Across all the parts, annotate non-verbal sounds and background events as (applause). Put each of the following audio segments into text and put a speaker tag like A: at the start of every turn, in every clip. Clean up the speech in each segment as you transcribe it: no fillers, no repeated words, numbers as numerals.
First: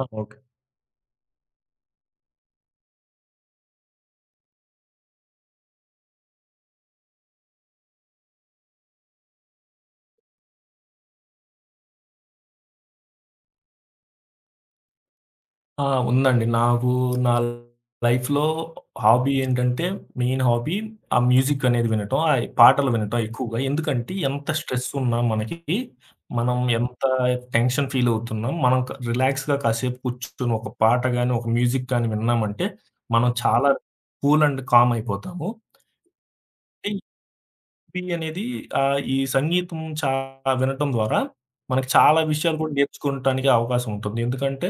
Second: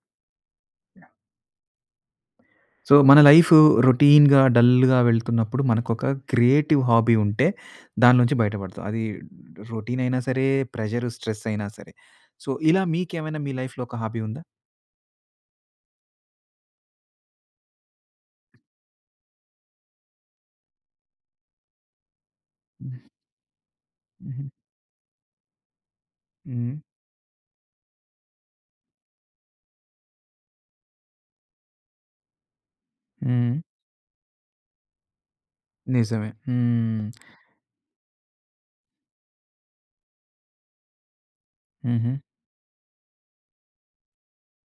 A: ఆ! Okay.
B: So, మన life రొటీన్‌గా, డల్‌గా వెళ్తున్నప్పుడు మనకొక క్రియేటివ్ హాబీ ఉంటే దాని నుంచి బయటపడతాం. అది రొటీన్ అయినా సరే, ప్రెషర్, స్ట్రెస్ అయినా సరే. సో, ఇలా మీకేమైనా మీ లైఫ్‌లో ఒక హాబీ ఉందా?
A: ఆ! ఉందండి. నా లైఫ్‌లో హాబీ ఏంటంటే, మెయిన్ హాబీ ఆ మ్యూజిక్ అనేది వినటం. ఆయి పాటలు
B: హ్మ్.
A: వినటం ఎక్కువగా. ఎందుకంటే,
B: హుహు.
A: ఎంత స్ట్రెస్ ఉన్నా మనకి, మనం
B: హ్మ్.
A: ఎంత టెన్షన్ ఫీల్ అవుతున్నాం, మనం రిలాక్స్‌గా కాసేపు కూర్చొని ఒక పాట గాని, ఒక మ్యూజిక్ గాని విన్నామంటే, మనం
B: హ్మ్.
A: చాలా కూల్ అండ్ కామ్ అయిపోతాము.
B: నిజమే. హ్మ్.
A: పి అనేది ఈ సంగీతం వినటం ద్వారా మనకు
B: హుహు.
A: చాలా విషయాలు కూడా నేర్చుకోవటానికి అవకాశం ఉంటుంది. ఎందుకంటే,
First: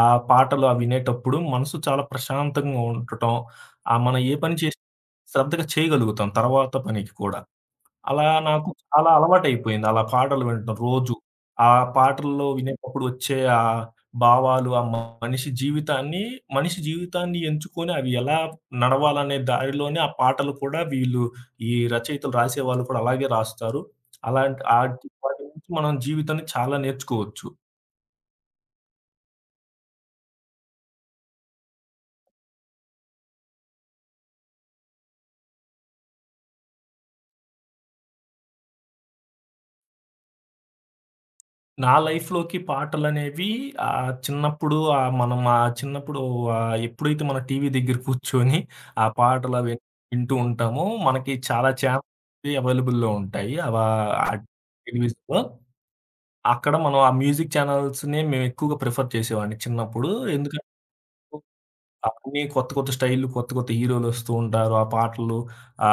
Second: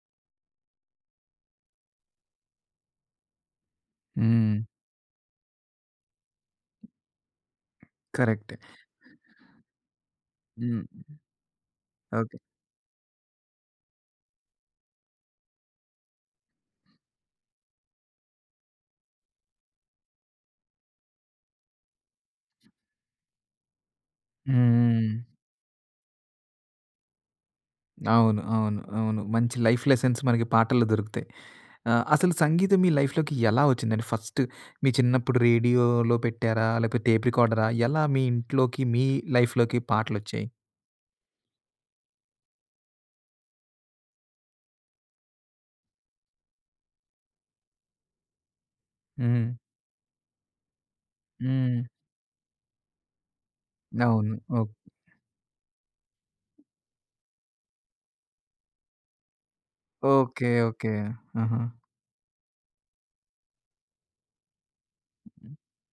A: ఆ పాటలు అవి వినేటప్పుడు మనసు చాలా ప్రశాంతంగా ఉండటం, మనం ఏ పని
B: హ్మ్.
A: చేసినా శ్రద్ధగా చేయగలుగుతాం తర్వాత పనికి కూడా. అలా
B: కరెక్టే.
A: నాకు చాలా అలవాటయిపోయింది. అలా పాటలు వినటం
B: హ్మ్.
A: రోజు. ఆ
B: ఓకే.
A: పాటల్లో వినేటప్పుడు వచ్చే ఆ భావాలు, ఆ మనిషి జీవితాన్ని మనిషి జీవితాన్ని ఎంచుకొని అవి ఎలా నడవాలనే దారిలోనే ఆ పాటలు కూడా వీళ్ళు ఈ రచయితలు రాసేవాళ్ళు కూడా అలాగే రాస్తారు. అలాంటి ఆటి
B: హ్మ్.
A: వాటి నుంచి మనం జీవితాన్ని చాలా నేర్చుకోవచ్చు.
B: అవును, అవును, అవును, మంచి లైఫ్ లెసన్స్ మనకి పాటల్లో దొరుకుతాయి. ఆ! అసలు సంగీతం మీ లైఫ్‌లోకి ఎలా వచ్చిందండి? ఫస్ట్ మీ చిన్నప్పుడు రేడియోలో పెట్టారా? లేకపోతే టేప్ రికార్డరా? ఎలా మీ ఇంట్లోకి, మీ లైఫ్‌లోకి పాటలొచ్చాయి?
A: నా లైఫ్‌లోకి పాటలనేవి చిన్నప్పుడు మనం ఆ చిన్నప్పుడు ఎప్పుడైతే మన టీవీ దగ్గర కూర్చొని ఆ
B: హ్మ్.
A: పాటలవి వింటూ ఉంటామో, మనకి చాలా
B: హ్మ్.
A: ఛానెల్స్ అవైలబుల్‌లో ఉంటాయి. ఆ
B: అవును. ఓహ్!
A: టెలివిజన్‌లో. అక్కడ మనం ఆ మ్యూజిక్ ఛానల్స్‌ని మేము ఎక్కువగా ప్రిఫర్ చేసేవాడిని చిన్నప్పుడు.
B: ఓకే.
A: ఎందుకంటే
B: ఓకే. ఆహా!
A: అవన్నీ కొత్త కొత్త స్టైల్‌లు, కొత్త కొత్త హీరోలొస్తూ ఉంటారు. ఆ పాటలు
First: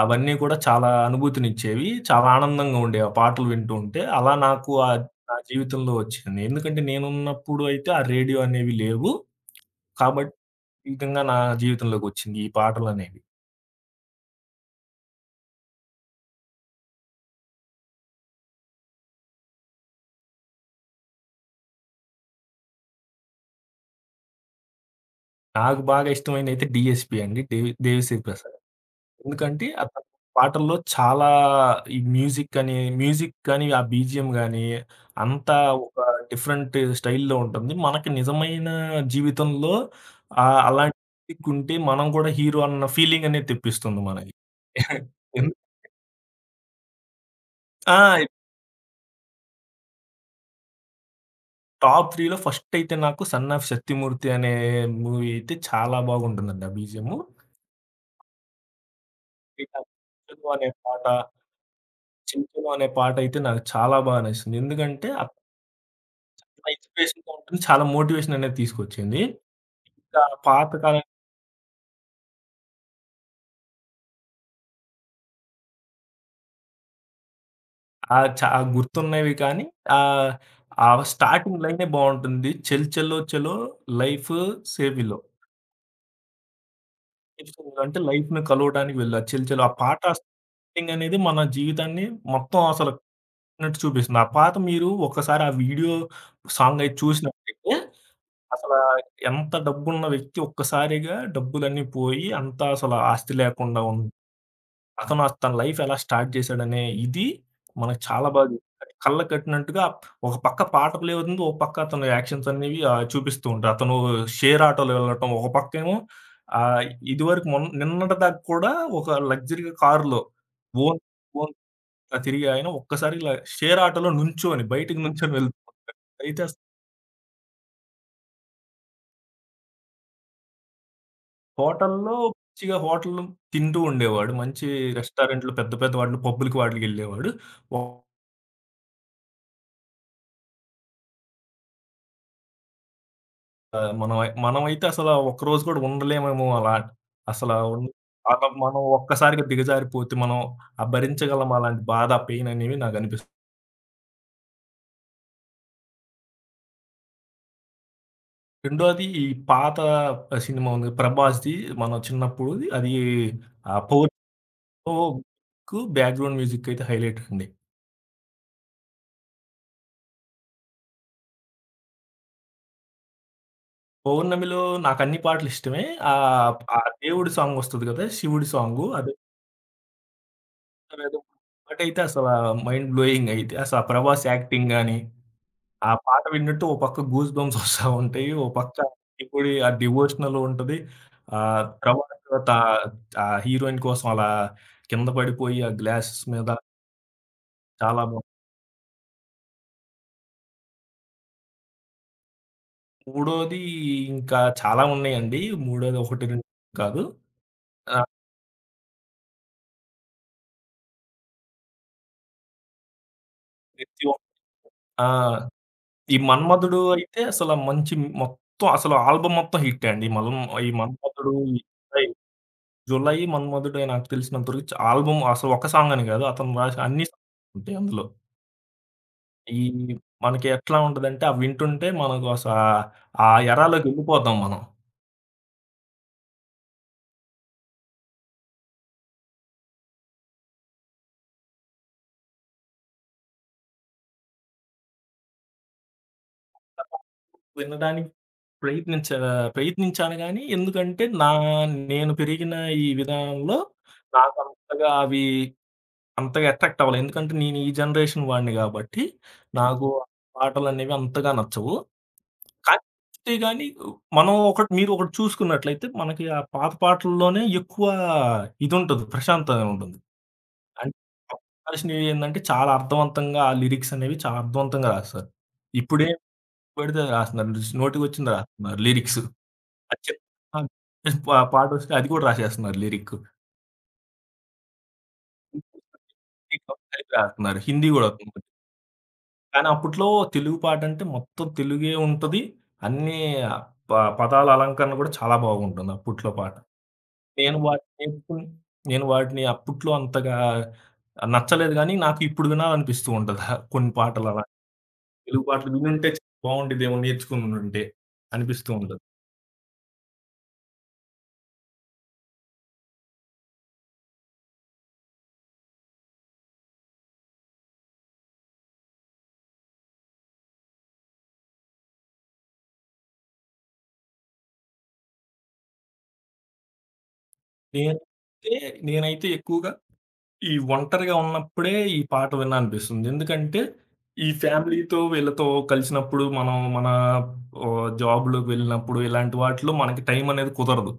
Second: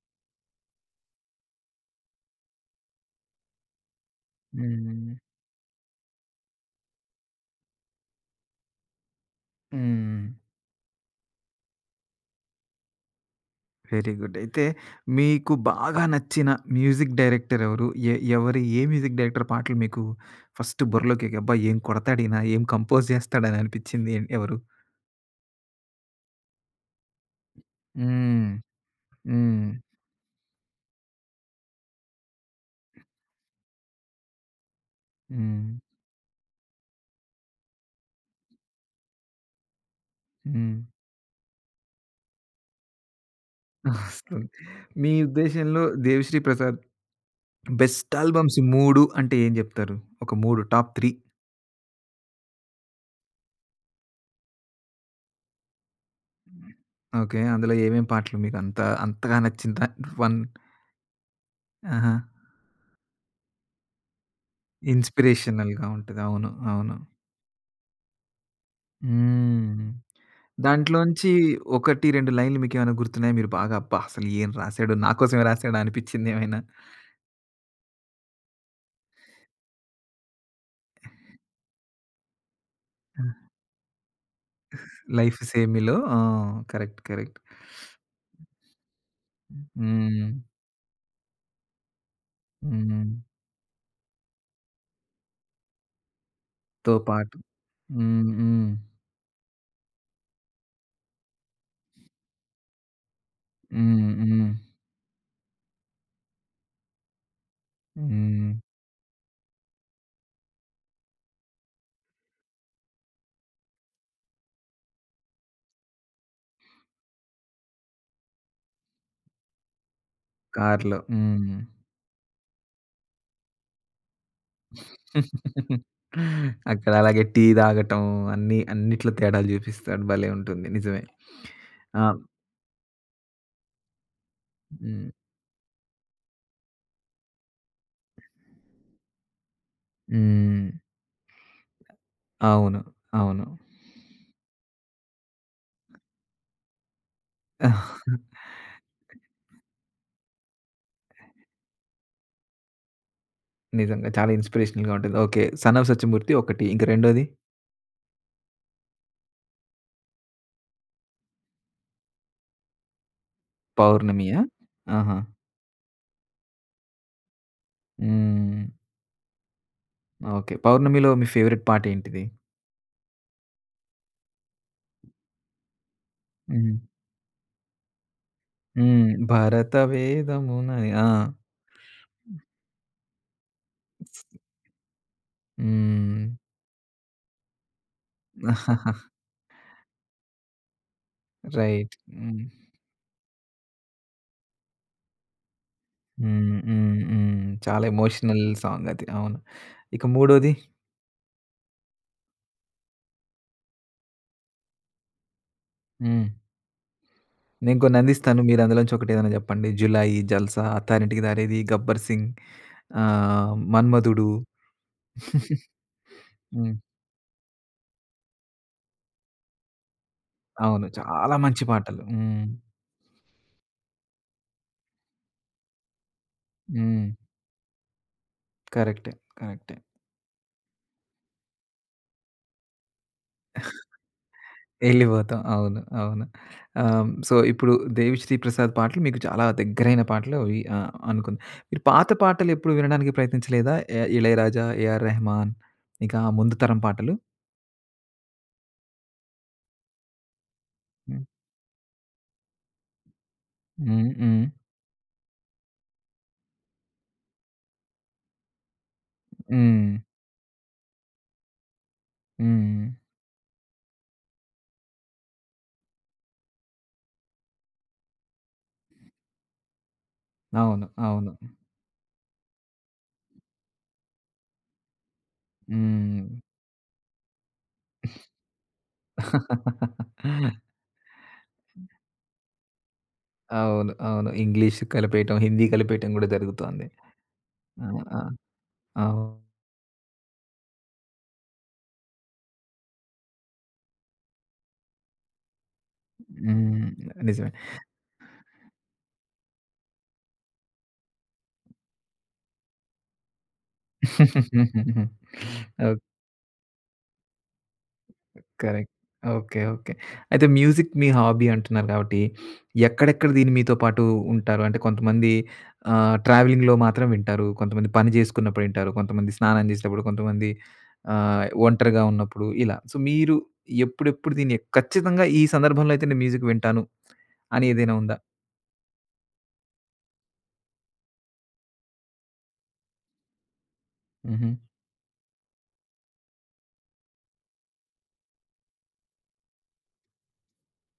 A: అవన్నీ కూడా చాలా అనుభూతినిచ్చేవి. చాలా ఆనందంగా ఉండేవి ఆ పాటలు వింటూ ఉంటే. అలా నాకు ఆ
B: హ్మ్.
A: నా జీవితంలో వచ్చింది. ఎందుకంటే నేనున్నప్పుడు అయితే ఆ రేడియో అనేవి లేవు.
B: హ్మ్.
A: కాబట్టి ఈ విధంగా నా జీవితంలోకొచ్చింది ఈ పాటలనేవి.
B: Very good. అయితే మీకు బాగా నచ్చిన మ్యూజిక్ డైరెక్టర్ ఎవరు? ఎ ఎవరి ఏ మ్యూజిక్ డైరెక్టర్ పాటలు మీకు ఫస్ట్ బుర్రలోకి ఎక్కాయి? అబ్బా! ఏం కొడతాడీన, ఏం కంపోజ్ చేస్తాడని అనిపించింది ఎవరు?
A: నాకు బాగా ఇష్టమైనదైతే 'డీఎస్‌పీ' అండి. దేవిశ్రీ
B: హ్మ్.
A: ప్రసాద్. ఎందుకంటే
B: హ్మ్.
A: అతను పాటల్లో చాలా ఈ మ్యూజిక్ అని, మ్యూజిక్ కానీ, ఆ బీజీఎం గాని అంతా
B: హ్మ్.
A: ఒక డిఫరెంట్ స్టైల్‌లో ఉంటుంది. మనకి నిజమైన జీవితంలో
B: హ్మ్.
A: అలాంటి మ్యూజిక్ ఉంటే మనం కూడా హీరో అన్న ఫీలింగ్ అనేది తెప్పిస్తుంది మనకి.
B: వస్తుంది. మీ
A: ఎన్
B: ఉద్దేశంలో 'దేవిశ్రీ ప్రసాద్' బెస్ట్
A: ఆ!
B: ఆల్బమ్స్ 3 అంటే ఏం చెప్తారు? ఒక 3, టాప్ 3.
A: టాప్ 3లో ఫస్ట్ అయితే నాకు 'సన్ ఆఫ్ శక్తిమూర్తి' అనే మూవీ అయితే చాలా బాగుంటుందండి ఆ బీజీఎం.
B: ఓకే. అందులో ఏమేం పాటలు మీకంత అంతగా నచ్చిన
A: ఇక
B: దా? వన్
A: 'చిన్‌చిను' అనే పాట,
B: ఆహా!
A: 'చిన్‌చిను' అనే పాట అయితే నాకు చాలా బాగా నచ్చింది. ఎందుకంటే
B: ఇన్‌స్పిరేషనల్‌గా ఉంటది. అవును,
A: ఆ
B: అవును.
A: ఇన్‌స్పిరేషన్‌గా ఉంటుంది. చాలా మోటివేషన్ అనేది తీసుకొచ్చింది.
B: హ్మ్.
A: ఇంకా పాతకాలం
B: దాంట్లోంచి 1, 2 లైన్లు మీకేమైనా గుర్తున్నాయా? మీరు బాగా అబ్బా! అసలు ఏం రాసాడు? నా కోసమే రాసాడా అనిపిచ్చింది ఏమైనా?
A: ఆ! ఆ గుర్తున్నవి కానీ ఆహ్, ఆ స్టార్టింగ్ లైనే బావుంటుంది. 'చెలో చెలో లైఫ్ సేవిలో'
B: 'లైఫ్ సేమి'లో ఆ! Correct, correct.
A: అంటే లైఫ్‌ని కలవటానికి వెళ్ళు. చెలో ఆ పాట
B: హ్మ్.
A: స్టార్టింగ్ అనేది మన జీవితాన్ని మొత్తం అసలు
B: హ్మ్.
A: కలిపినట్టు చూపిస్తుంది. ఆ పాత మీరు ఒక్కసారి ఆ వీడియో సాంగ్ అయి
B: 'తో' పాటు.
A: చూసినట్టయితే
B: హ్మ్. హ్మ్.
A: అసల ఎంత డబ్బున్న వ్యక్తి ఒక్కసారిగా డబ్బులన్నీ పోయి అంతా అసల ఆస్తి లేకుండా
B: హ్మ్. హ్మ్.
A: అతను ఆ తన లైఫ్ ఎలా స్టార్ట్ చేశాడనే ఇది మనకు చాలా బాగా
B: హ్మ్.
A: చూపిస్తాడు. కళ్ళకి కట్టినట్టుగా ఒక పక్క పాట ప్లే అవుతుంది. ఒక పక్క అతని యాక్షన్స్ అనేవి చూపిస్తూ ఉంటారు. అతను షేర్ ఆటోలో వెళ్ళటం, ఒక పక్కేమో ఆహ్, ఇదివరకు నిన్నటిదాకా కూడా ఒక లగ్జరీగా కారులో ఓన్
B: కార్‌లో.
A: ఓన్
B: హ్మ్.
A: తిరిగే ఆయన ఒక్కసారి ఇలా షేర్ ఆటోలో నుంచొని బయటికి నుంచొని వెళ్తూ అయితే అసలు
B: అక్కడ అలాగే టీ తాగటం అన్నీ అన్నిట్లో తేడాలు చూపిస్తాడు. భలే ఉంటుంది. నిజమే. ఆ!
A: హోటల్లో పిచ్చిగా హోటల్‌లో తింటూ ఉండేవాడు. మంచి
B: హ్మ్.
A: రెస్టారెంట్‌లు పెద్ద పెద్ద వాటిలో పబ్బులకి వాటిలకి వెళ్ళేవాడు.
B: హ్మ్. అవును, అవును.
A: ఆ! మనం అయి మనమైతే అసలా ఒక్కరోజు కూడా ఉండలేమేమో అలా. అసలా ఉన్ అలా
B: (laughs)
A: మనం ఒక్కసారిగా దిగజారిపోతే, మనం ఆ భరించగలమా అలాంటి బాధ, పెయిన్ అనేవి నాకనిపిస్తుంది.
B: నిజంగా చాలా ఇన్‌స్పిరేషనల్‌గా ఉంటుంది. ఓకే. 'సన్ ఆఫ్ సత్యమూర్తి' ఒకటి. ఇంక రెండోది
A: రెండోది ఈ పాత సినిమా ఉంది 'ప్రభాస్‌ది' మనం చిన్నప్పుడుది. అది ఆహ్,
B: 'పౌర్ణమియా'? ఆహా!
A: 'పౌర్ణమికు' బ్యాక్‌గ్రౌండ్ మ్యూజిక్ అయితే హైలైట్ అండి.
B: హ్మ్. ఓకే. 'పౌర్ణమిలో' మీ ఫేవరెట్ పాటేంటిది?
A: 'పౌర్ణమిలో' నాకన్ని పాటలు ఇష్టమే.
B: హ్మ్.
A: ఆ దేవుడి సాంగ్ వస్తది కదా! శివుడి సాంగు.
B: హ్మ్.
A: అదేదో
B: భరత వేదమునని ఆ!
A: ఏదో పాటైతే అసలా మైండ్ బ్లోయింగ్ అయిద్ది. అసలు ఆ 'ప్రభాస్' యాక్టింగ్ గాని ఆ పాట
B: హ్మ్.
A: విన్నట్టు ఓ పక్క గూస్ బంప్స్ వస్తా ఉంటాయి. ఓ పక్క ఇప్పుడు ఆ డివోషనల్ ఉంటది.
B: రైట్.
A: తర్వాత
B: హ్మ్.
A: ఆ హీరోయిన్ కోసం అలా కింద పడిపోయి ఆ గ్లాసెస్ మీద
B: హ్మ్. హ్మ్. హ్మ్. చాలా
A: చాలా బా
B: ఎమోషనల్ సాంగ్ అది. అవును. ఇక మూడోది?
A: మూడోది ఇంకా చాలా ఉన్నాయండి. మూడోది ఒకటి
B: హ్మ్.
A: రెండు కాదు.
B: నేను కొన్ని
A: ఆ!
B: అందిస్తాను. మీరు అందులోంచి ఒకటేదైనా చెప్పండి. 'జులాయి', 'జల్సా', 'అత్తారింటికి దారేది', 'గబ్బర్ సింగ్',
A: ప్రతి ఒ
B: 'మన్మధుడు'.
A: ఆ!
B: (laughs)
A: ఈ
B: హ్మ్.
A: 'మన్మధుడు' అయితే అసల మంచి మొత్తం అసలు ఆల్బమ్ మొత్తం హిట్టే అండి. ఈ
B: అవును,
A: 'మన్మధుడు'
B: చాలా
A: ఈ
B: మంచి పాటలు.
A: 'జులై',
B: హ్మ్.
A: 'జులై', 'మన్మధుడే' నాకు తెలిసినంత వరకు ఆల్బమ్ అసలు ఒక సాంగ్ అని కాదు. అతను రాసిన అన్ని
B: హ్మ్.
A: సాంగ్స్ ఉంటాయి అందులో.
B: కరెక్టే,
A: ఈ
B: కరెక్టే.
A: మనకి ఎట్లా ఉంటదంటే అవి వింటుంటే మనకు అసల ఆ ఆ ఎరాలోకి వెళ్ళిపోతాం మనం.
B: ఎళ్ళిపోతాం. అవును, అవును. సో, ఇప్పుడు 'దేవిశ్రీ ప్రసాద్' పాటలు మీకు చాలా దగ్గరైన పాటలు అవి అనుకున్నా. మీరు పాత పాటలెప్పుడు వినడానికి ప్రయత్నించలేదా? 'ఇళయరాజా', 'ఏఆర్ రెహమాన్' ఇంకా ముందు తరం పాటలు?
A: వినడానికి ప్రయత్నించ ప్రయత్నించాను గానీ, ఎందుకంటే
B: హ్మ్.
A: నా నేను పెరిగిన ఈ విధానంలో
B: హ్మ్. హ్మ్.
A: నాకంతగా అవి అంతగా అట్రాక్ట్ అవ్వలే. ఎందుకంటే నేను ఈ జనరేషన్ వాడిని గాబట్టి, నాకు
B: హ్మ్.
A: పాటలనేవి అంతగా నచ్చవు. కానీ
B: హ్మ్.
A: చూస్తే గాని మనం ఒకటి మీరు ఒకటి చూసుకున్నట్లయితే మనకి ఆ పాత పాటల్లోనే ఎక్కువ ఇదుంటది, ప్రశాంతత ఉంటుంది.
B: అవును,
A: అన్
B: అవును.
A: అప్పుడు రాసినయేందంటే, చాలా అర్థవంతంగా ఆ లిరిక్స్ అనేవి చాలా అర్థవంతంగా రాస్తారు. ఇప్పుడేం
B: హ్మ్.
A: పడితే అది రాస్తున్నారు. జస్ట్ నోటికొచ్చింది రాస్తున్నారు లిరిక్స్. అది చెప్
B: (laughs)
A: ఆ! జస్ట్ పాటొస్తే అది కూడా రాసేస్తున్నారు లిరిక్.
B: అవును, అవును, ఇంగ్లీష్ కలిపేయటం, హిందీ
A: (unintelligible)
B: కలిపేయటం కూడా జరుగుతోంది.
A: కలిపి రాస్తున్నారు.
B: ఆ!
A: హిందీ గూడా
B: ఆ!
A: అవుతుంది.
B: అవును.
A: కానీ అప్పట్లో తెలుగు పాటంటే మొత్తం తెలుగే ఉంటది. అన్నీ ప పదాల అలంకరణ కూడా చాలా బాగుంటుంది అప్పట్లో పాట.
B: హ్మ్. నిజమే.
A: నేను వాటిని నేర్చుకుని నేను వాటిని అప్పట్లో అంతగా నచ్చలేదు గానీ, నాకు ఇప్పుడు వినాలనిపిస్తూ ఉంటది. కొన్ని పాటల
B: (laughs)
A: తెలుగు పాటలు
B: ఓకే.
A: వినుంటే బావుండేదేమో నేర్చుకునుంటే అనిపిస్తూ
B: కరెక్ట్.
A: ఉంటది.
B: Okay, okay. అయితే మ్యూజిక్ మీ హాబీ అంటున్నారు కాబట్టి, ఎక్కడెక్కడ దీన్ని మీతో పాటు ఉంటారు? అంటే కొంతమంది ట్రావెలింగ్‌లో మాత్రం వింటారు. కొంతమంది పని జేసుకున్నప్పుడు వింటారు. కొంతమంది స్నానం జేసేటప్పుడు, కొంతమంది ఒంటరిగా ఉన్నప్పుడు ఇలా. సో, మీరు ఎప్పుడెప్పుడు దీన్ని ఖచ్చితంగా ఈ సందర్భంలో అయితే నేను మ్యూజిక్ వింటాను అని ఏదైనా ఉందా?
A: నేనైతే నేనైతే ఎక్కువగా ఈ ఒంటరిగా ఉన్నప్పుడే ఈ పాట విన్నా అనిపిస్తుంది. ఎందుకంటే ఈ
B: హుహు.
A: ఫ్యామిలీతో వీళ్ళతో కలిసినప్పుడు మనం మన జాబ్‌లోకి వెళ్ళినప్పుడు ఇలాంటి వాటిలో మనకి టైం అనేది కుదరదు.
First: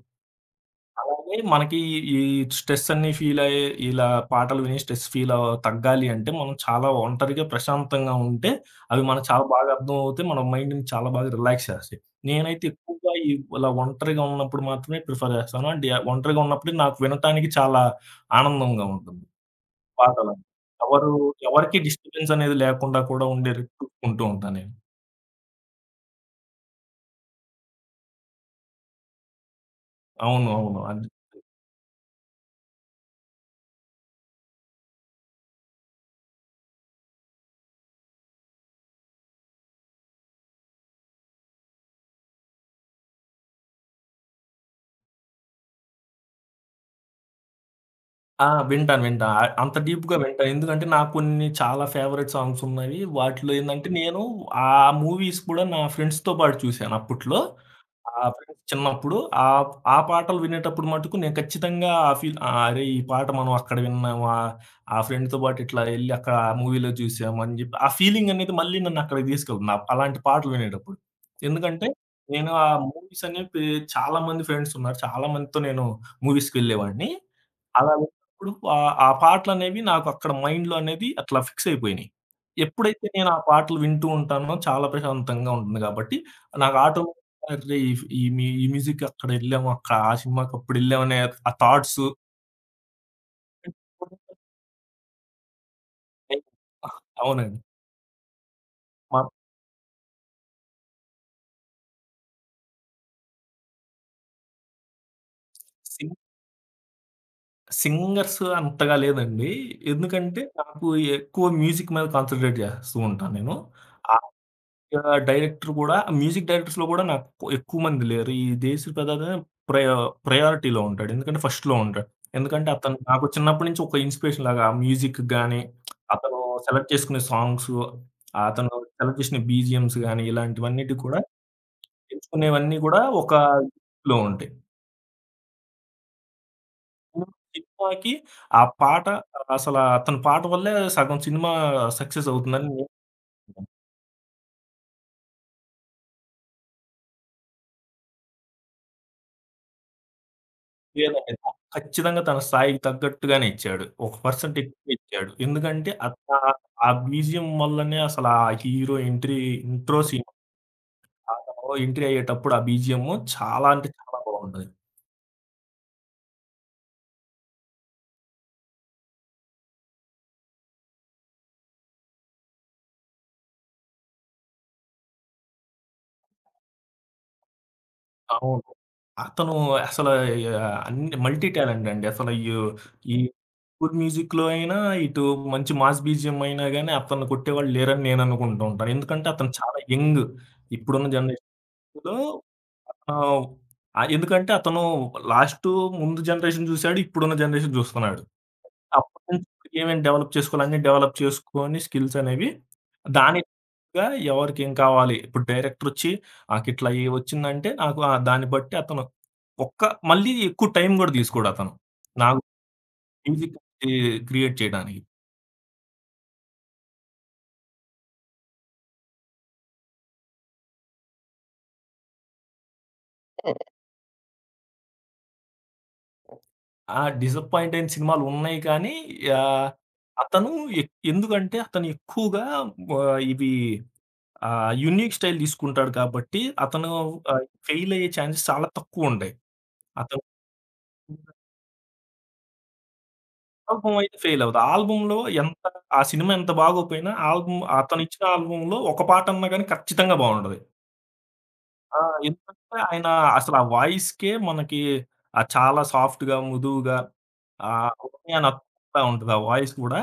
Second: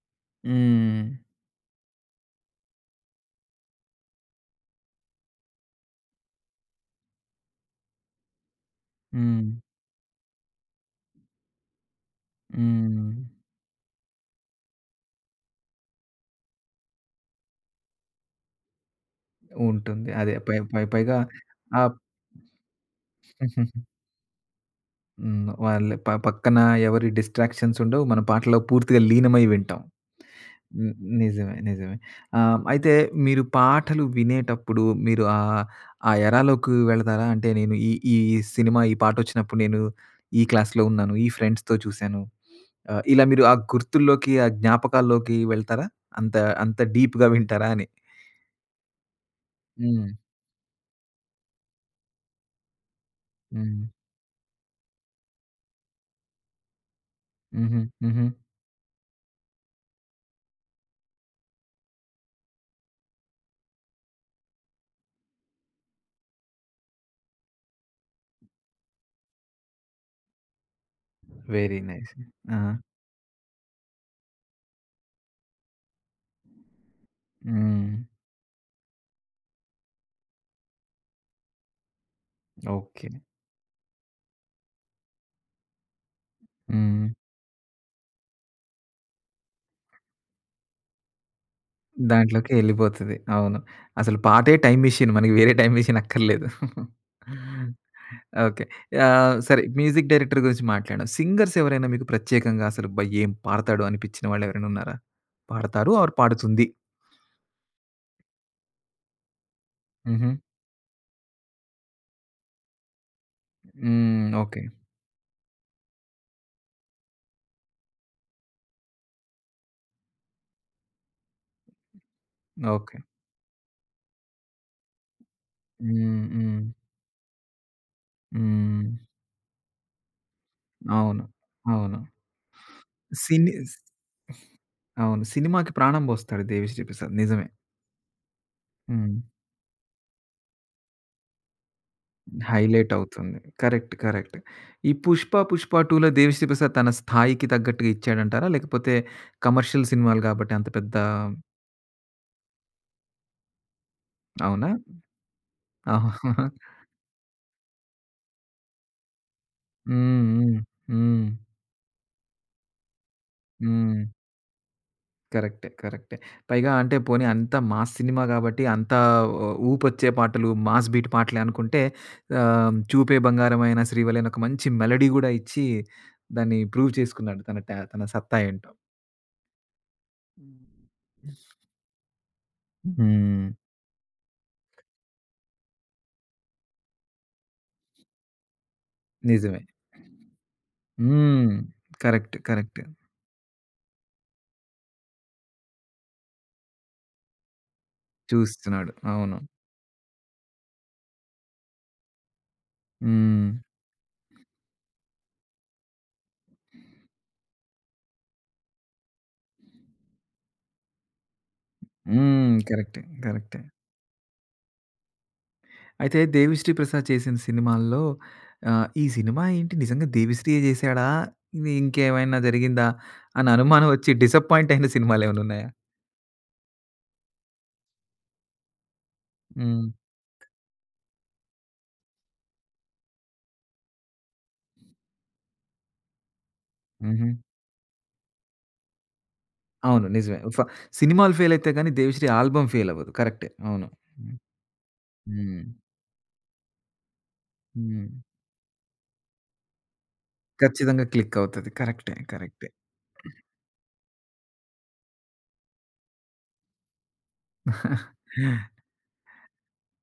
B: హ్మ్.
A: అలాగే మనకి ఈ స్ట్రెస్ అన్ని ఫీల్ అయ్యే ఇలా పాటలు విని స్ట్రెస్ ఫీల్ అవ తగ్గాలి అంటే, మనం చాలా ఒంటరిగా ప్రశాంతంగా ఉంటే, అవి మనకు చాలా
B: హ్మ్.
A: బాగా అర్థమవుతాయి. మన మైండ్‌ని చాలా బాగా రిలాక్స్ చేస్తాయి. నేనైతే
B: హ్మ్.
A: ఎక్కువగా ఈ ఇలా ఒంటరిగా ఉన్నప్పుడు మాత్రమే ప్రిఫర్ చేస్తాను. అంటే ఒంటరిగా ఉన్నప్పుడే నాకు వినటానికి చాలా ఆనందంగా ఉంటుంది
B: ఉంటుంది. అదే
A: పాటలని.
B: పై పై
A: ఎవరు
B: పైగా
A: ఎవరికీ
B: ఆ!
A: డిస్టర్బెన్స్ అనేది లేకుండా కూడా ఉండేటట్టు ఉంటూ ఉంటాను నేను.
B: హ్మ్. వాళ్ళ పక్కన ఎవరి డిస్ట్రాక్షన్స్ ఉండవు. మన పాటలో పూర్తిగా లీనమై వింటాం.
A: అవును. అవును.
B: హ్మ్.
A: అది
B: నిజమే, నిజమే. అయితే మీరు పాటలు వినేటప్పుడు మీరు ఆ ఎరాలోకి వెళతారా? అంటే నేను ఈ ఈ సినిమా ఈ పాటొచ్చినప్పుడు నేను ఈ క్లాస్‌లో ఉన్నాను. ఈ ఫ్రెండ్స్‌తో చూసాను. ఇలా మీరు ఆ గుర్తుల్లోకి, ఆ జ్ఞాపకాల్లోకి వెళ్తారా? అంత అంత డీప్‌గా వింటారా అని?
A: ఆ! వింటాను. వింటా. అంత
B: హ్మ్.
A: డీప్‌గా వింటా. ఎందుకంటే, నాకు కొన్ని చాలా ఫేవరెట్ సాంగ్స్ ఉన్నాయి. వాటిలో
B: హ్మ్.
A: ఏందంటే, నేను ఆ మూవీస్ కూడా నా ఫ్రెండ్స్‌తో పాటు చూశాను అప్పట్లో.
B: హుహు.
A: ఆ
B: హుహు.
A: ఫ్రెండ్స్ చిన్నప్పుడు. ఆ ఆ పాటలు వినేటప్పుడు మటుకు నేను ఖచ్చితంగా ఆ ఫీల్ అరే! ఈ పాట మనం అక్కడ విన్నాము. ఆ ఫ్రెండ్‌తో పాటు ఇట్లా ఎళ్లి అక్కడ ఆ మూవీలో చూసాము అని జెప్పి, ఆ ఫీలింగ్ అనేది మళ్ళీ నన్ను అక్కడికి తీసుకెళ్తుంది. అలాంటి పాటలు వినేటప్పుడు.
B: వెరీ
A: ఎందుకంటే,
B: నైస్.
A: నేను
B: ఆ!
A: ఆ మూవీస్ అనేవి చాలా మంది ఫ్రెండ్స్ ఉన్నారు. చాలా మందితో నేను మూవీస్‌కెళ్ళేవాడిని.
B: హ్మ్.
A: అలా విన్నప్పుడు ఆ పాటలనేవి నాకు అక్కడ మైండ్‌లో అనేది అట్లా ఫిక్స్ అయిపోయినాయి. ఎప్పుడైతే
B: ఓకే.
A: నేను ఆ పాటలు వింటూ ఉంటానో చాలా ప్రశాంతంగా ఉంటుంది కాబట్టి, నాకు
B: హ్మ్.
A: ఆటోమేటిక్‌గా అరే! ఈ ఈ మ్యూ ఈ మ్యూజిక్ అక్కడ ఎళ్ళాము. ఆ సినిమాకి అప్పుడెళ్ళామనే ఆ థాట్స్
B: దాంట్లోకే ఎళ్ళిపోతది. అవును. అసలు
A: (laughs)
B: పాటే టైమ్ మెషిన్. మనకి వేరే టైమ్ మెషిన్ అక్కర్లేదు.
A: (unintelligible) అవునండి.
B: ఓకే.
A: మా
B: సరే మ్యూజిక్ డైరెక్టర్ గురించి మాట్లాడాం. సింగర్స్ ఎవరైనా మీకు ప్రత్యేకంగా అసలు అబ్బా! ఏం పాడతాడు అనిపించిన వాళ్ళు ఎవరైనా ఉన్నారా? పాడతారు ఆర్
A: సింగ్
B: పాడుతుంది.
A: సింగర్స్ అంతగా లేదండి.
B: హుహు.
A: ఎందుకంటే నాకు ఎక్కువ మ్యూజిక్ మీద కాన్సంట్రేట్ చేస్తూ ఉంటాను నేను.
B: హ్మ్. ఓకే.
A: యాహ్! డైరెక్టర్ గూడా మ్యూజిక్ డైరెక్టర్స్‌లో గూడా నాకు ఎక్కువ మంది లేరు. ఈ 'దేశీ ప్రదాద' ప్రయా ప్రయారిటీలో ఉంటాడు. ఎందుకంటే ఫస్ట్‌లో ఉంటాడు. ఎందుకంటే అతను
B: ఓకే.
A: నాకు చిన్నప్పటి నుంచి ఒక ఇన్‌స్పిరేషన్ లాగా ఆ మ్యూజిక్‌కి గాని,
B: హ్మ్.
A: అతను
B: హ్మ్.
A: సెలెక్ట్ చేసుకునే సాంగ్సు, అతను
B: హ్మ్.
A: సెలెక్ట్ చేసిన బీజీఎమ్స్ గాని, ఇలాంటివన్నిటి కూడా
B: అవును, అవును.
A: ఎంచుకునేవన్నీ గూడా ఒక
B: సిని
A: లో ఉంటాయి.
B: అవును, సినిమాకి ప్రాణం పోస్తాడు 'దేవిశ్రీ ప్రసాద్' నిజమే.
A: సినిమాకి ఆ పాట
B: హ్మ్.
A: అసల అతని పాట వల్లే సగం సినిమా సక్సెస్ అవుతుందని నేను
B: హైలైట్ అవుతుంది. Correct, correct. ఈ 'పుష్ప', 'పుష్ప 2'లో 'దేవిశ్రీ ప్రసాద్' తన స్థాయికి తగ్గట్టుగా ఇచ్చాడంటారా? లేకపోతే కమర్షియల్ సినిమాలు కాబట్టి అంత పెద్ద
A: లేదండి. ఖచ్చితంగా తన స్థాయికి తగ్గట్టుగానే ఇచ్చాడు. ఒక పర్సెంట్
B: అవునా?
A: ఎక్కువే ఇచ్చాడు. ఎందుకంటే అట్లా ఆ బీజీఎం వల్లనే అసల ఆ హీరో ఎంట్రీ ఇంట్రో
B: హ్మ్.
A: సీన్
B: హ్మ్. హ్మ్.
A: అతను ఎంట్రీ అయ్యేటప్పుడు ఆ బీజీఎం చాలా అంటే
B: హ్మ్.
A: చాలా బాగుంటది.
B: కరెక్టే, కరెక్టే. పైగా అంటే పోనీ అంత మాస్ సినిమా కాబట్టి అంత ఊపొచ్చే పాటలు, మాస్ బీట్ పాటలే అనుకుంటే 'చూపే బంగారమైన శ్రీవల్లి' అని ఒక మంచి మెలోడీ గూడా ఇచ్చి దాన్ని ప్రూవ్ చేసుకున్నాడు. తన సత్తా
A: అవును.
B: ఏంటో.
A: అతను అసలు అన్ని మల్టీ టాలెంట్ అండి. అసలు ఈ
B: హ్మ్.
A: గుడ్ మ్యూజిక్‌లో అయినా, ఇటు మంచి మాస్ బీజీఎం అయినా గాని అతన్ని కొట్టేవాళ్ళు లేరని నేను అనుకుంటూ ఉంటాను. ఎందుకంటే అతను
B: నిజమే.
A: చాలా యంగ్. ఇప్పుడున్న
B: హ్మ్.
A: జనరేషన్‌లో
B: కరెక్ట్, కరెక్ట్.
A: ఆ! ఎందుకంటే అతను లాస్టు ముందు జనరేషన్ చూసాడు. ఇప్పుడున్న జనరేషన్ చూస్తున్నాడు.
B: చూస్తున్నాడు.
A: అప్పటి
B: అవును.
A: నుంచి ఇప్పటికి ఏమేం డెవలప్ చేసుకోవాలి అన్నీ డెవలప్ చేసుకొని స్కిల్స్ అనేవి దానికి
B: హ్మ్.
A: తగ్గట్టుగా ఎవరికేం కావాలి. ఇప్పుడు డైరెక్టర్ వచ్చి నాకు ఇట్లా ఏ వచ్చిందంటే నాకు దాన్ని బట్టి అతను ఒక్క మళ్ళీ ఎక్కువ టైం కూడా తీసుకోడు అతను. నాకు
B: హ్మ్. కరెక్టే,
A: మ్యూజిక్
B: కరెక్టే.
A: ఈ క్రియేట్ చేయడానికి.
B: అయితే దేవిశ్రీ ప్రసాద్ చేసిన సినిమాల్లో ఈ సినిమా ఏంటి? నిజంగా దేవిశ్రీయే జేశాడా? ఇది ఇంకేమైనా జరిగిందా? అని
A: హ్మ్.
B: అనుమానం ఒచ్చి డిసప్పాయింట్ అయిన సినిమాలేమైనా ఉన్నాయా?
A: ఆ డిసప్పాయింట్ అయిన సినిమాలు ఉన్నాయి కానీ ఆహ్,
B: హ్మ్.
A: అతను ఎ ఎందుకంటే అతను ఎక్కువగా ఇవి ఆ! యూనిక్ స్టైల్ తీసుకుంటాడు కాబట్టి, అతను
B: హుహు.
A: ఫెయిల్ అయ్యే ఛాన్సెస్ చాలా తక్కువుంటాయి.
B: అవును,
A: అతను
B: నిజమే. సినిమాలు ఫెయిల్ అయితే గాని దేవిశ్రీ ఆల్బమ్ ఫెయిల్ అవ్వదు. కరెక్టే. అవును.
A: ఆల్బమ్ అయితే ఫెయిల్ అవ్వదు. ఆల్బమ్‌లో
B: హ్మ్.
A: ఎంత ఆ సినిమా ఎంత బాగోపోయినా ఆల్బమ్ అతను
B: హ్మ్.
A: ఇచ్చిన ఆల్బమ్‌లో ఒక పాటన్నా గాని ఖచ్చితంగా బావుంటది.
B: ఖచ్చితంగా క్లిక్ అవుతది.
A: ఆ!
B: కరెక్టే, కరెక్టే.
A: ఎందుకంటే ఆయన అసలు ఆ వాయిస్‌కే మనకి ఆ చాలా సాఫ్ట్‌గా, మృదువుగా అవన్నీ అని
B: (laughs)
A: అతుక్కుంటా ఉంటది ఆ వాయిస్ కూడా.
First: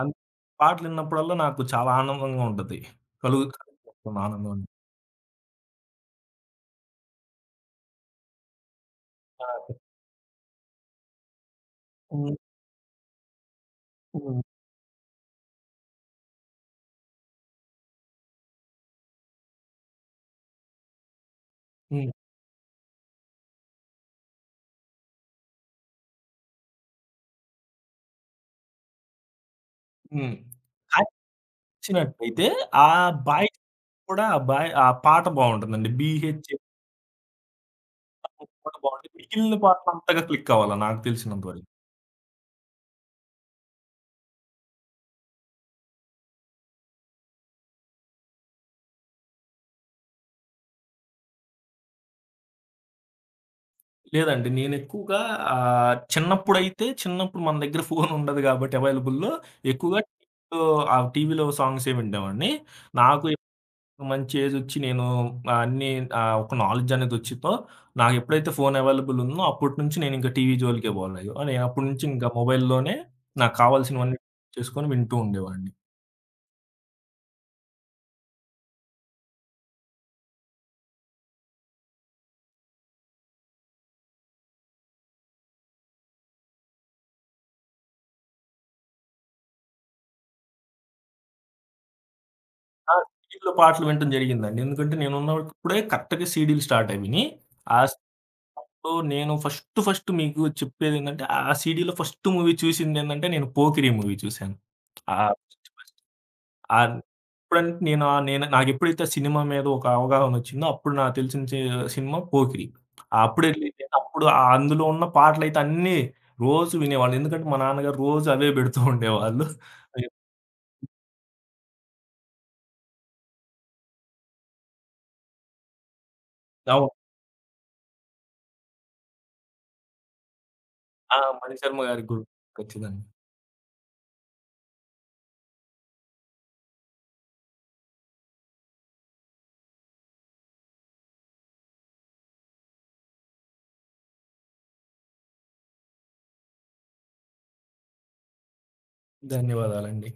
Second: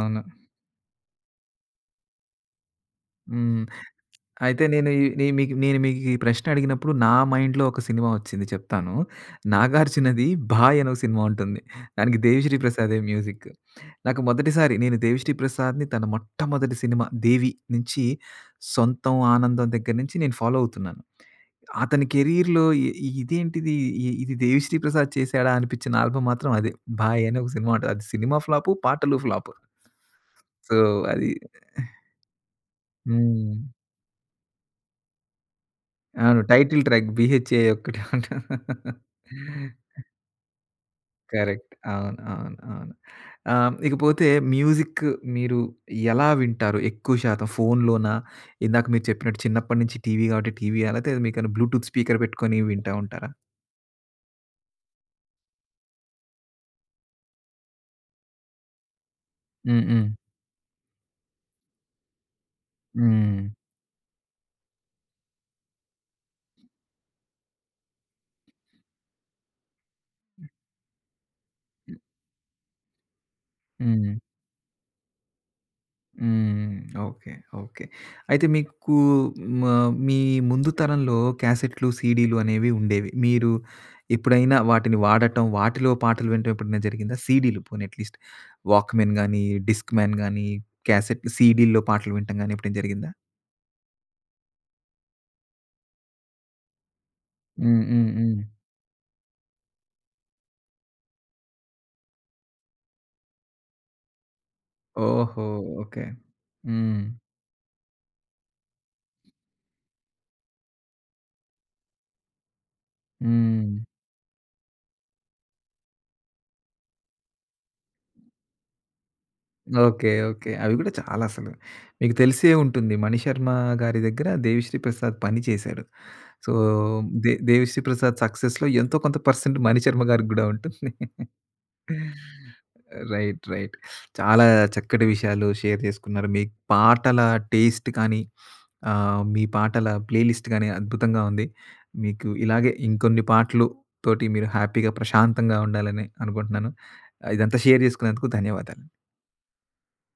A: అన్ పాటలు విన్నప్పుడల్లా నాకు చాలా ఆనందంగా ఉంటది.
B: హ్మ్.
A: కలుగుతుంది ఆనందం.
B: అయితే నేను ఈ నీ మీకు నేను మీకు ఈ ప్రశ్న అడిగినప్పుడు నా మైండ్‌లో ఒక సినిమా వచ్చింది చెప్తాను.
A: ఆ!
B: 'నాగార్జునది' 'బాయ్' అనే ఒక సినిమా ఉంటుంది. దానికి
A: హ్మ్.
B: 'దేవిశ్రీ ప్రసాదే' మ్యూజిక్. నాకు
A: హ్మ్.
B: మొదటిసారి నేను 'దేవిశ్రీ ప్రసాద్‌ని' తన మొట్టమొదటి సినిమా 'దేవి' నుంచి 'సొంతం ఆనందం' దగ్గర నుంచి నేను ఫాలో అవుతున్నాను. అతని
A: హ్మ్.
B: కెరియర్‌లో ఇదేంటిది, ఇది 'దేవిశ్రీ ప్రసాద్' చేశాడా అనిపించిన ఆల్బమ్ మాత్రం అదే. 'బాయ్' అనే ఒక సినిమా ఉంటది. అది సినిమా ఫ్లాపు, పాటలు ఫ్లాపు.
A: హ్మ్.
B: సో, అది
A: వచ్చినట్టయితే ఆ
B: హ్మ్.
A: బాయ్స్ ఆ బాయ్ ఆ పాట బావుంటుందండి.
B: అవును,
A: 'బీహెచ్‌ఎ'
B: టైటిల్ ట్రాక్ 'బీహెచ్‌ఏ' ఒక్కటే ఉంట
A: పాట బావుంటుంది. మిగిలిన పాటలు అంతగా క్లిక్ అవ్వల నాకు తెలిసినంత వరకు.
B: కరెక్ట్. అవును, అవును, అవును. ఇకపోతే మ్యూజిక్ మీరు ఎలా వింటారు? ఎక్కువ శాతం ఫోన్‌లోనా? ఇందాక మీరు చెప్పినట్టు చిన్నప్పటి నుంచి టీవీ కాబట్టి టీవీయా? లేతే మీకేమైనా బ్లూటూత్ స్పీకర్ పెట్టుకొని వింటా ఉంటారా?
A: లేదండి నేనెక్కువగా చిన్నప్పుడైతే చిన్నప్పుడు మన దగ్గర ఫోన్ ఉండదు కాబట్టి అవైలబుల్‌లో
B: హ్మ్.
A: ఎక్కువగా
B: హ్మ్.
A: టీవీలో ఆ టీవీలో సాంగ్సే విండేవాడిని. నాకు
B: హ్మ్.
A: ఇప్పుడు మంచి ఏజొచ్చి నేను అన్నీ ఒక నాలెడ్జ్ అనేదొచ్చిద్దో నాకెప్పుడైతే ఫోన్ అవైలబుల్ ఉందో అప్పటి నుంచి నేనింక టీవీ జోలికే పోలేదు. నేనప్పటి నుంచి ఇంక మొబైల్‌లోనే నాకు
B: హ్మ్.
A: కావాల్సినవన్నీ చేసుకొని వింటూ ఉండేవాడిని.
B: హ్మ్. Okay, okay. అయితే మీకు మ మీ ముందు తరంలో క్యాసెట్‌లు, సీడీలు అనేవి ఉండేవి. మీరు ఎప్పుడైనా వాటిని వాడటం, వాటిలో పాటలు వినటం ఎప్పుడైనా జరిగిందా? సీడీలు పోనీ అట్‌లీస్ట్ వాక్‌మెన్ గానీ, డిస్క్‌మ్యాన్ గానీ, క్యాసెట్ సీడీల్లో పాటలు వినటం గానీ ఎప్పుడైనా
A: ఆ!
B: జరిగిందా?
A: సీడీలో పాటలు వినటం జరిగిందండి. ఎందుకంటే నేనున్నప్పుడే కరెక్ట్‌గా సీడీలు స్టార్ట్ అయినియి. ఆ
B: హ్మ్. హ్మ్. హ్మ్.
A: అప్పుడు నేను ఫస్ట్ ఫస్ట్ మీకు చెప్పేదేంటంటే, ఆ సీడీలో ఫస్ట్ మూవీ చూసిందేంటంటే, నేను 'పోకిరి' మూవీ చూసాను. ఆ
B: ఓహో!
A: First first
B: okay.
A: ఆన్
B: హ్మ్.
A: ఎప్పుడంటే నేను నాకెప్పుడైతే సినిమా మీద ఒక అవగాహన వచ్చిందో, అప్పుడు నాకు తెలిసిన సినిమా 'పోకిరి.' అప్పుడెళ్ళి
B: హ్మ్.
A: నేను అప్పుడు అందులో ఉన్న పాటలైతే అన్నీ రోజు వినేవాళ్ళం. ఎందుకంటే, మా నాన్నగారు రోజు అవే పెడుతూ ఉండేవాళ్ళు.
B: Okay, okay. అవి గూడా చాలా అసలు మీకు తెలిసే ఉంటుంది. 'మణిశర్మ' గారి దగ్గర 'దేవిశ్రీ ప్రసాద్' పని చేశాడు. సో,
A: అవును.
B: 'దేవిశ్రీ ప్రసాద్' సక్సెస్‌లో ఎంతో కొంత పర్సెంట్ మణిశర్మ గారికి గూడా ఉంటుంది.
A: ఆ! మణిశర్మ గారికి కూడా ఖచ్చితంగా.
B: Right, right. చాలా చక్కటి విషయాలు షేర్ చేసుకున్నారు. మీ పాటల టేస్ట్ కానీ, మీ పాటల ప్లేలిస్ట్ గానీ అద్భుతంగా ఉంది. మీకు ఇలాగే ఇంకొన్ని పాటలు తోటి మీరు హ్యాపీగా, ప్రశాంతంగా ఉండాలని అనుకుంటున్నాను. ఇదంతా షేర్ చేసుకున్నందుకు ధన్యవాదాలు.
A: ధన్యవాదాలండి.